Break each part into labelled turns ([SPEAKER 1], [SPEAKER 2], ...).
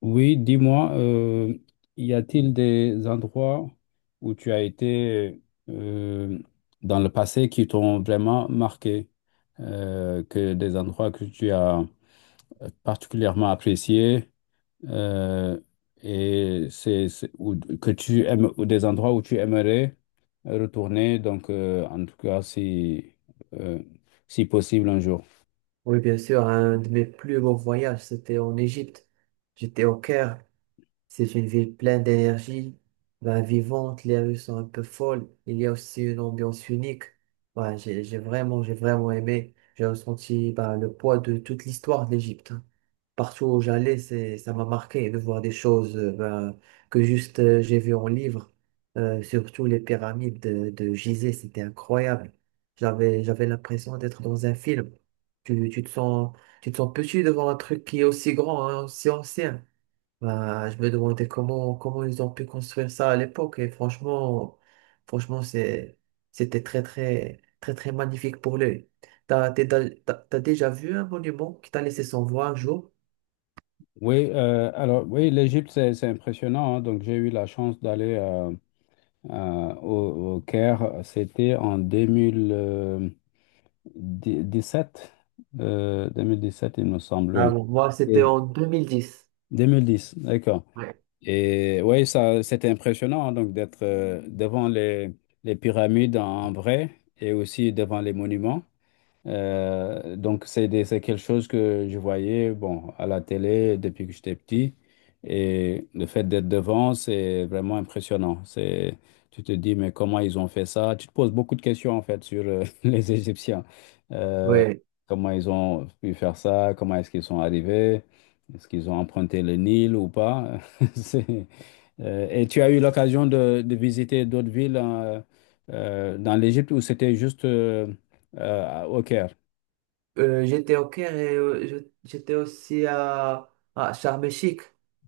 [SPEAKER 1] Oui, dis-moi, y a-t-il des endroits où tu as été euh, dans le passé qui t'ont vraiment marqué, que des endroits que tu as particulièrement appréciés euh, et ou que tu aimes, ou des endroits où tu aimerais retourner, donc en tout cas euh, si possible un jour.
[SPEAKER 2] Oui, bien sûr, un de mes plus beaux voyages, c'était en Égypte. J'étais au Caire, c'est une ville pleine d'énergie, vivante, les rues sont un peu folles, il y a aussi une ambiance unique. J'ai vraiment aimé. J'ai ressenti le poids de toute l'histoire de l'Égypte. Partout où j'allais, ça m'a marqué de voir des choses que juste j'ai vu en livre. Surtout les pyramides de Gizeh, c'était incroyable. J'avais l'impression d'être dans un film. Tu te sens, tu te sens petit devant un truc qui est aussi grand, hein, aussi ancien. Bah, je me demandais comment ils ont pu construire ça à l'époque. Franchement, c'était très, très, très, très magnifique pour l'œil. T'as, t'es da- t'as, T'as déjà vu un monument qui t'a laissé sans voix un jour?
[SPEAKER 1] Oui, alors oui, l'Égypte, c'est impressionnant, hein. Donc j'ai eu la chance d'aller au Caire. C'était en 2017, 2017, il me semble.
[SPEAKER 2] Ah
[SPEAKER 1] Oui.
[SPEAKER 2] bon? Moi, c'était
[SPEAKER 1] Et-
[SPEAKER 2] en deux mille dix.
[SPEAKER 1] 2010, d'accord.
[SPEAKER 2] Ouais.
[SPEAKER 1] Et oui, ça, c'était impressionnant, hein, donc d'être devant les pyramides en vrai et aussi devant les monuments. Donc, c'est quelque chose que je voyais, bon, à la télé depuis que j'étais petit. Et le fait d'être devant, c'est vraiment impressionnant. C'est, tu te dis, mais comment ils ont fait ça? Tu te poses beaucoup de questions, en fait, sur les Égyptiens. Euh,
[SPEAKER 2] Ouais.
[SPEAKER 1] Comment ils ont pu faire ça? Comment est-ce qu'ils sont arrivés? Est-ce qu'ils ont emprunté le Nil ou pas? C'est- et tu as eu l'occasion de visiter d'autres villes dans l'Égypte où c'était juste... au Caire.
[SPEAKER 2] J'étais au Caire et j'étais aussi à Sharm el-Sheikh.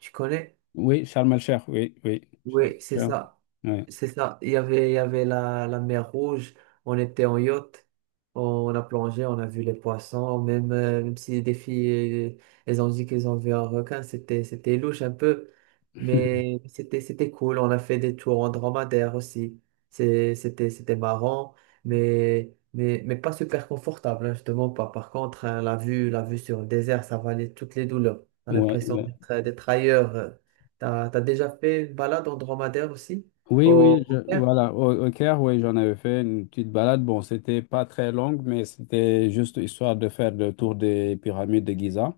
[SPEAKER 2] Tu connais?
[SPEAKER 1] Oui, Charles Malcher, oui, oui. Charles
[SPEAKER 2] Oui, c'est
[SPEAKER 1] Melcher,
[SPEAKER 2] ça.
[SPEAKER 1] ouais.
[SPEAKER 2] C'est ça. Il y avait la mer Rouge. On était en yacht. On a plongé, on a vu les poissons. Même, même si les filles, elles ont dit qu'elles ont vu un requin, c'était louche un peu. C'était cool. On a fait des tours en dromadaire aussi. C'était marrant, mais pas super confortable, hein, je pas. Par contre, hein, la vue sur le désert, ça valait toutes les douleurs. On a
[SPEAKER 1] Ouais,
[SPEAKER 2] l'impression
[SPEAKER 1] ouais.
[SPEAKER 2] d'être ailleurs. T'as déjà fait une balade en dromadaire aussi?
[SPEAKER 1] Oui, oui,
[SPEAKER 2] Au...
[SPEAKER 1] voilà, au Caire, oui, j'en avais fait une petite balade. Bon, c'était pas très longue, mais c'était juste histoire de faire le tour des pyramides de Gizeh.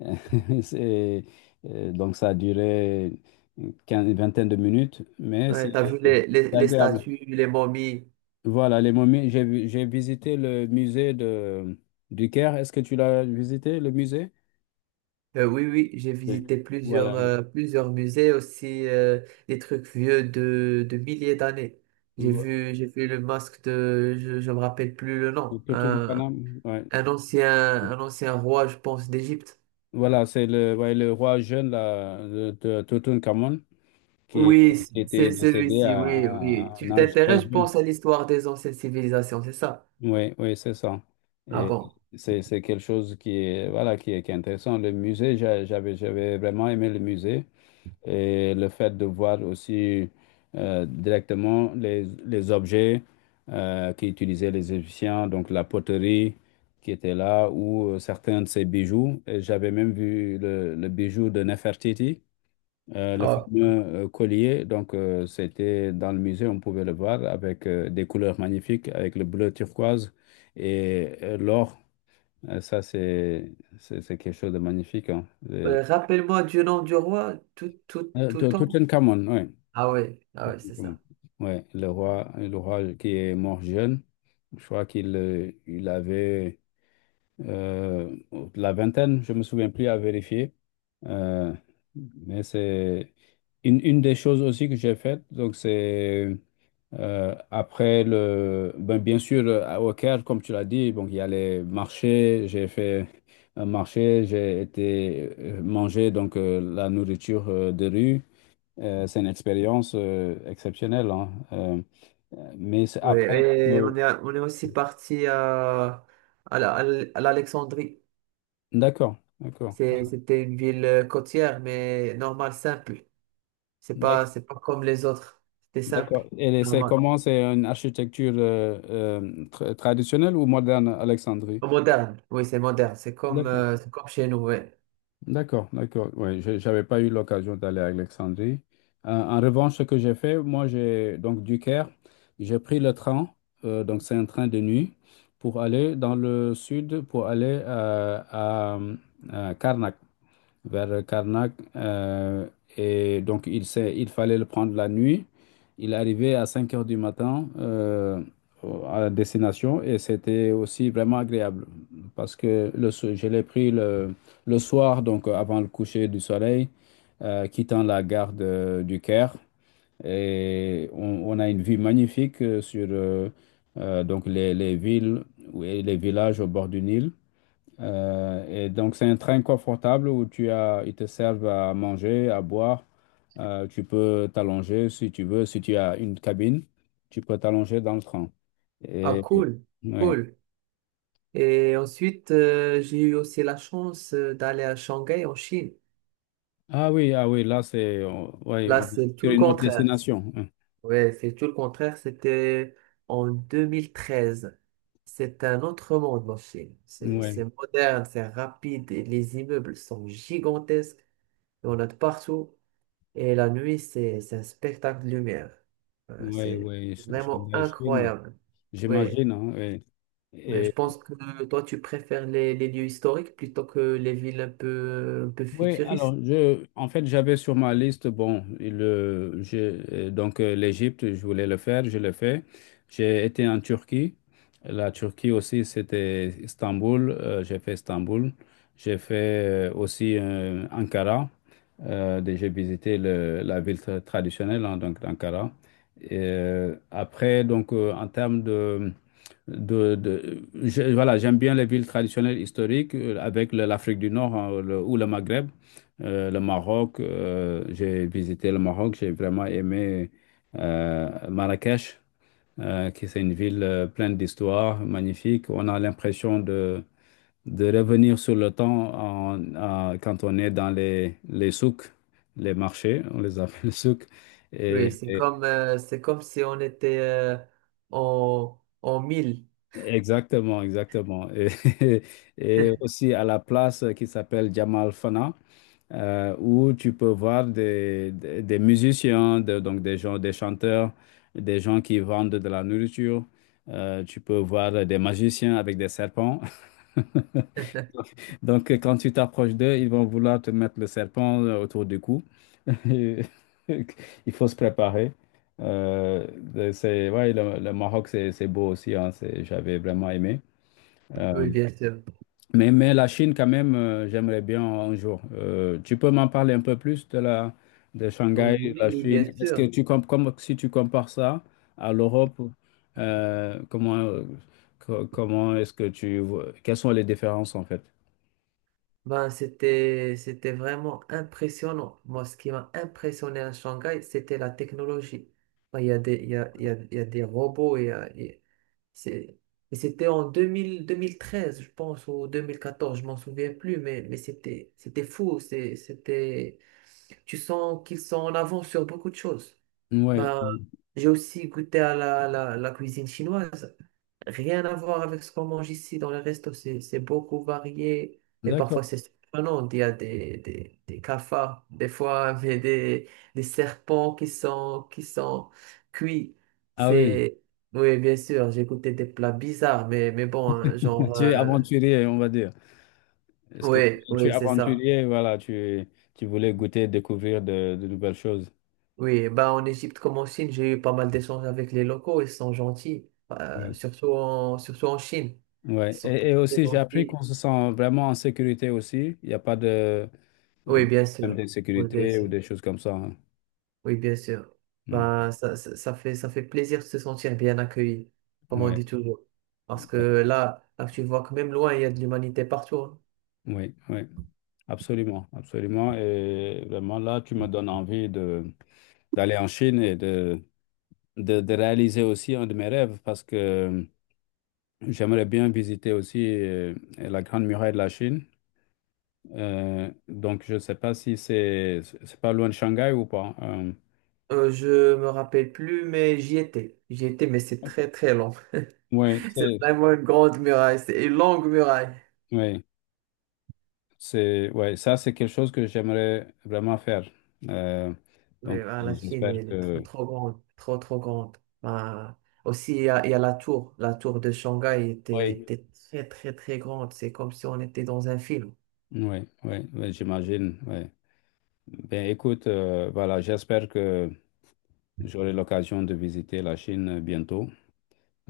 [SPEAKER 1] C'est, donc, ça a duré une vingtaine de minutes, mais c'est
[SPEAKER 2] Ouais, t'as vu
[SPEAKER 1] c'est
[SPEAKER 2] les, les
[SPEAKER 1] agréable.
[SPEAKER 2] statues, les momies.
[SPEAKER 1] Voilà, les momies, j'ai visité le musée de, du Caire. Est-ce que tu l'as visité, le musée?
[SPEAKER 2] Oui, oui, j'ai
[SPEAKER 1] Oui.
[SPEAKER 2] visité plusieurs,
[SPEAKER 1] Voilà.
[SPEAKER 2] plusieurs musées aussi, des trucs vieux de milliers d'années.
[SPEAKER 1] le-
[SPEAKER 2] J'ai vu le masque de, je me rappelle plus le nom,
[SPEAKER 1] Tutankhamon, ouais.
[SPEAKER 2] un ancien, un ancien roi, je pense, d'Égypte.
[SPEAKER 1] Voilà, c'est le, ouais, le roi jeune là, de Tutankhamon qui, est-
[SPEAKER 2] Oui,
[SPEAKER 1] qui était
[SPEAKER 2] c'est
[SPEAKER 1] décédé
[SPEAKER 2] celui-ci, oui, oui.
[SPEAKER 1] à un
[SPEAKER 2] Tu
[SPEAKER 1] âge très
[SPEAKER 2] t'intéresses, je
[SPEAKER 1] jeune.
[SPEAKER 2] pense, à l'histoire des anciennes civilisations, c'est ça?
[SPEAKER 1] Oui, oui, c'est ça.
[SPEAKER 2] Ah
[SPEAKER 1] Et
[SPEAKER 2] bon?
[SPEAKER 1] c'est quelque chose qui est, voilà, qui est intéressant. Le musée, j'avais, j'avais vraiment aimé le musée. Et le fait de voir aussi directement les objets qu'utilisaient les Égyptiens, donc la poterie qui était là ou certains de ces bijoux. Et j'avais même vu le bijou de Nefertiti, le
[SPEAKER 2] Ah,
[SPEAKER 1] fameux collier. Donc c'était dans le musée, on pouvait le voir avec des couleurs magnifiques, avec le bleu turquoise et l'or. Ça c'est quelque chose de magnifique, hein. Euh,
[SPEAKER 2] rappelle-moi du nom du roi tout, tout, tout temps.
[SPEAKER 1] Tutankhamon, oui.
[SPEAKER 2] Ah oui, ah oui, c'est
[SPEAKER 1] Exactement.
[SPEAKER 2] ça.
[SPEAKER 1] Ouais, le roi qui est mort jeune, je crois qu'il il avait euh, la vingtaine, je me souviens plus à vérifier. Euh, mais c'est une des choses aussi que j'ai faites. Donc, c'est après le. Ben, bien sûr, au Caire, comme tu l'as dit, donc, il y a les marchés. J'ai fait un marché, j'ai été manger donc, la nourriture de rue. C'est une expérience exceptionnelle, hein. Mais c'est après.
[SPEAKER 2] Ouais,
[SPEAKER 1] euh,
[SPEAKER 2] on est aussi parti à l'Alexandrie.
[SPEAKER 1] d'accord, d'accord.
[SPEAKER 2] C'était une ville côtière, mais normale, simple.
[SPEAKER 1] D'ac-
[SPEAKER 2] C'est pas comme les autres. C'était simple,
[SPEAKER 1] D'accord. Et c'est
[SPEAKER 2] normal.
[SPEAKER 1] comment? C'est une architecture traditionnelle ou moderne, Alexandrie?
[SPEAKER 2] Moderne, oui, c'est moderne.
[SPEAKER 1] D'accord,
[SPEAKER 2] C'est comme chez nous, ouais.
[SPEAKER 1] d'accord, d'accord. Oui, j'avais pas eu l'occasion d'aller à Alexandrie. En revanche, ce que j'ai fait, moi, j'ai donc du Caire, j'ai pris le train, donc c'est un train de nuit, pour aller dans le sud, pour aller à Karnak. Vers Karnak. Et donc, il fallait le prendre la nuit. Il arrivait à 5 heures du matin à destination et c'était aussi vraiment agréable parce que je l'ai pris le soir, donc avant le coucher du soleil, quittant la gare du Caire. Et on a une vue magnifique sur donc les villes et les villages au bord du Nil. Et donc, c'est un train confortable où ils te servent à manger, à boire. Tu peux t'allonger si tu veux. Si tu as une cabine, tu peux t'allonger dans le train.
[SPEAKER 2] Ah,
[SPEAKER 1] Et, et-
[SPEAKER 2] cool,
[SPEAKER 1] ouais.
[SPEAKER 2] cool. Et ensuite, j'ai eu aussi la chance d'aller à Shanghai, en Chine.
[SPEAKER 1] Ah oui, ah oui, là, ouais,
[SPEAKER 2] Là,
[SPEAKER 1] on est
[SPEAKER 2] c'est tout
[SPEAKER 1] sur
[SPEAKER 2] le
[SPEAKER 1] une autre
[SPEAKER 2] contraire.
[SPEAKER 1] destination.
[SPEAKER 2] Ouais, c'est tout le contraire. C'était en 2013. C'est un autre monde, la Chine.
[SPEAKER 1] Oui,
[SPEAKER 2] C'est moderne, c'est rapide, et les immeubles sont gigantesques. Il y en a de partout. Et la nuit, c'est un spectacle de lumière.
[SPEAKER 1] oui,
[SPEAKER 2] C'est
[SPEAKER 1] oui.
[SPEAKER 2] vraiment
[SPEAKER 1] Shanghai, Chine,
[SPEAKER 2] incroyable. Oui,
[SPEAKER 1] j'imagine, hein, ouais.
[SPEAKER 2] mais
[SPEAKER 1] Et
[SPEAKER 2] je pense que toi, tu préfères les lieux historiques plutôt que les villes un peu
[SPEAKER 1] oui, alors
[SPEAKER 2] futuristes.
[SPEAKER 1] en fait, j'avais sur ma liste, bon, le, je, donc l'Égypte, je voulais le faire, je l'ai fait. J'ai été en Turquie. La Turquie aussi, c'était Istanbul. J'ai fait Istanbul. J'ai fait aussi Ankara. J'ai visité la ville traditionnelle, hein, donc d'Ankara. Après, donc en termes de voilà, j'aime bien les villes traditionnelles historiques avec l'Afrique du Nord, hein, ou le Maghreb, le Maroc. J'ai visité le Maroc, j'ai vraiment aimé Marrakech, qui c'est une ville pleine d'histoire, magnifique. On a l'impression de revenir sur le temps quand on est dans les souks, les marchés, on les appelle souks.
[SPEAKER 2] Oui, c'est comme si on était en mille.
[SPEAKER 1] Exactement, exactement. Et- aussi à la place qui s'appelle Jamal Fana, où tu peux voir des musiciens, donc des gens, des chanteurs, des gens qui vendent de la nourriture. Tu peux voir des magiciens avec des serpents. Donc quand tu t'approches d'eux, ils vont vouloir te mettre le serpent autour du cou. Et il faut se préparer. Euh, c'est, ouais, le Maroc, c'est beau aussi, hein, j'avais vraiment aimé. Euh,
[SPEAKER 2] Oui, bien sûr.
[SPEAKER 1] mais la Chine, quand même, j'aimerais bien un jour. Tu peux m'en parler un peu plus de la de Shanghai, de
[SPEAKER 2] Oui,
[SPEAKER 1] la
[SPEAKER 2] oui, bien
[SPEAKER 1] Chine. Est-ce que
[SPEAKER 2] sûr.
[SPEAKER 1] comme si tu compares ça à l'Europe, euh, comment euh, comment est-ce que tu vois, quelles sont les différences en fait?
[SPEAKER 2] C'était vraiment impressionnant. Moi, ce qui m'a impressionné à Shanghai, c'était la technologie. Ben, il y a des, il y a, il y a- il y a des robots. Il y a- c'est- et c'était en 2000, 2013, je pense, ou 2014, je m'en souviens plus, mais c'était, c'était Tu sens qu'ils sont en avance sur beaucoup de choses.
[SPEAKER 1] Oui,
[SPEAKER 2] Ben, j'ai aussi goûté à la, la cuisine chinoise. Rien à voir avec ce qu'on mange ici dans le resto, c'est beaucoup varié et
[SPEAKER 1] d'accord.
[SPEAKER 2] parfois c'est surprenant. Il y a des, des cafards, des fois, des serpents qui sont cuits.
[SPEAKER 1] Ah oui,
[SPEAKER 2] C'est, oui, bien sûr, j'ai goûté des plats bizarres, mais bon, hein, genre,
[SPEAKER 1] tu es aventurier, on va dire. Est-ce que
[SPEAKER 2] oui,
[SPEAKER 1] tu es
[SPEAKER 2] oui, c'est ça.
[SPEAKER 1] aventurier, voilà, tu voulais goûter, découvrir de nouvelles choses.
[SPEAKER 2] Oui, bah en Égypte comme en Chine, j'ai eu pas mal d'échanges avec les locaux, ils sont gentils,
[SPEAKER 1] Oui.
[SPEAKER 2] surtout en Chine. Ils
[SPEAKER 1] Ouais.
[SPEAKER 2] sont très,
[SPEAKER 1] Et
[SPEAKER 2] très
[SPEAKER 1] aussi, j'ai appris
[SPEAKER 2] gentils.
[SPEAKER 1] qu'on se sent vraiment en sécurité aussi. Il n'y a pas de, euh,
[SPEAKER 2] Oui, bien sûr,
[SPEAKER 1] problèmes
[SPEAKER 2] oui, bien
[SPEAKER 1] de ou
[SPEAKER 2] sûr.
[SPEAKER 1] des choses comme ça, hein.
[SPEAKER 2] Oui, bien sûr.
[SPEAKER 1] Hmm.
[SPEAKER 2] Ben, ça fait plaisir de se sentir bien accueilli, comme on
[SPEAKER 1] Ouais,
[SPEAKER 2] dit toujours. Parce que
[SPEAKER 1] ouais,
[SPEAKER 2] là, tu vois que même loin, il y a de l'humanité partout. Hein.
[SPEAKER 1] oui, oui, absolument, absolument. Et vraiment, là, tu me donnes envie de d'aller en Chine et de réaliser aussi un de mes rêves parce que j'aimerais bien visiter aussi la Grande Muraille de la Chine. Donc, je ne sais pas si c'est pas loin de Shanghai ou pas, hein.
[SPEAKER 2] Je me rappelle plus, mais j'y étais. J'y étais, mais c'est
[SPEAKER 1] Euh,
[SPEAKER 2] très très long.
[SPEAKER 1] oui,
[SPEAKER 2] C'est
[SPEAKER 1] c'est,
[SPEAKER 2] vraiment une grande muraille, c'est une longue muraille.
[SPEAKER 1] ouais. C'est, ouais, ça, c'est quelque chose que j'aimerais vraiment faire. Euh,
[SPEAKER 2] Mais
[SPEAKER 1] donc,
[SPEAKER 2] ben, la Chine,
[SPEAKER 1] j'espère
[SPEAKER 2] elle est
[SPEAKER 1] que...
[SPEAKER 2] trop trop grande, trop trop grande. Ben, aussi, il y a la tour.
[SPEAKER 1] Oui,
[SPEAKER 2] Était très très très grande. C'est comme si on était dans un film.
[SPEAKER 1] oui, oui, oui, j'imagine. Oui. Ben, écoute, voilà, j'espère que j'aurai l'occasion de visiter la Chine bientôt.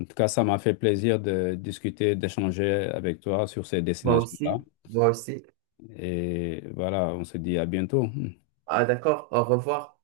[SPEAKER 1] En tout cas, ça m'a fait plaisir de discuter, d'échanger avec toi sur ces
[SPEAKER 2] Moi
[SPEAKER 1] destinations-là.
[SPEAKER 2] aussi, moi aussi.
[SPEAKER 1] Et voilà, on se dit à bientôt.
[SPEAKER 2] Ah d'accord, au revoir.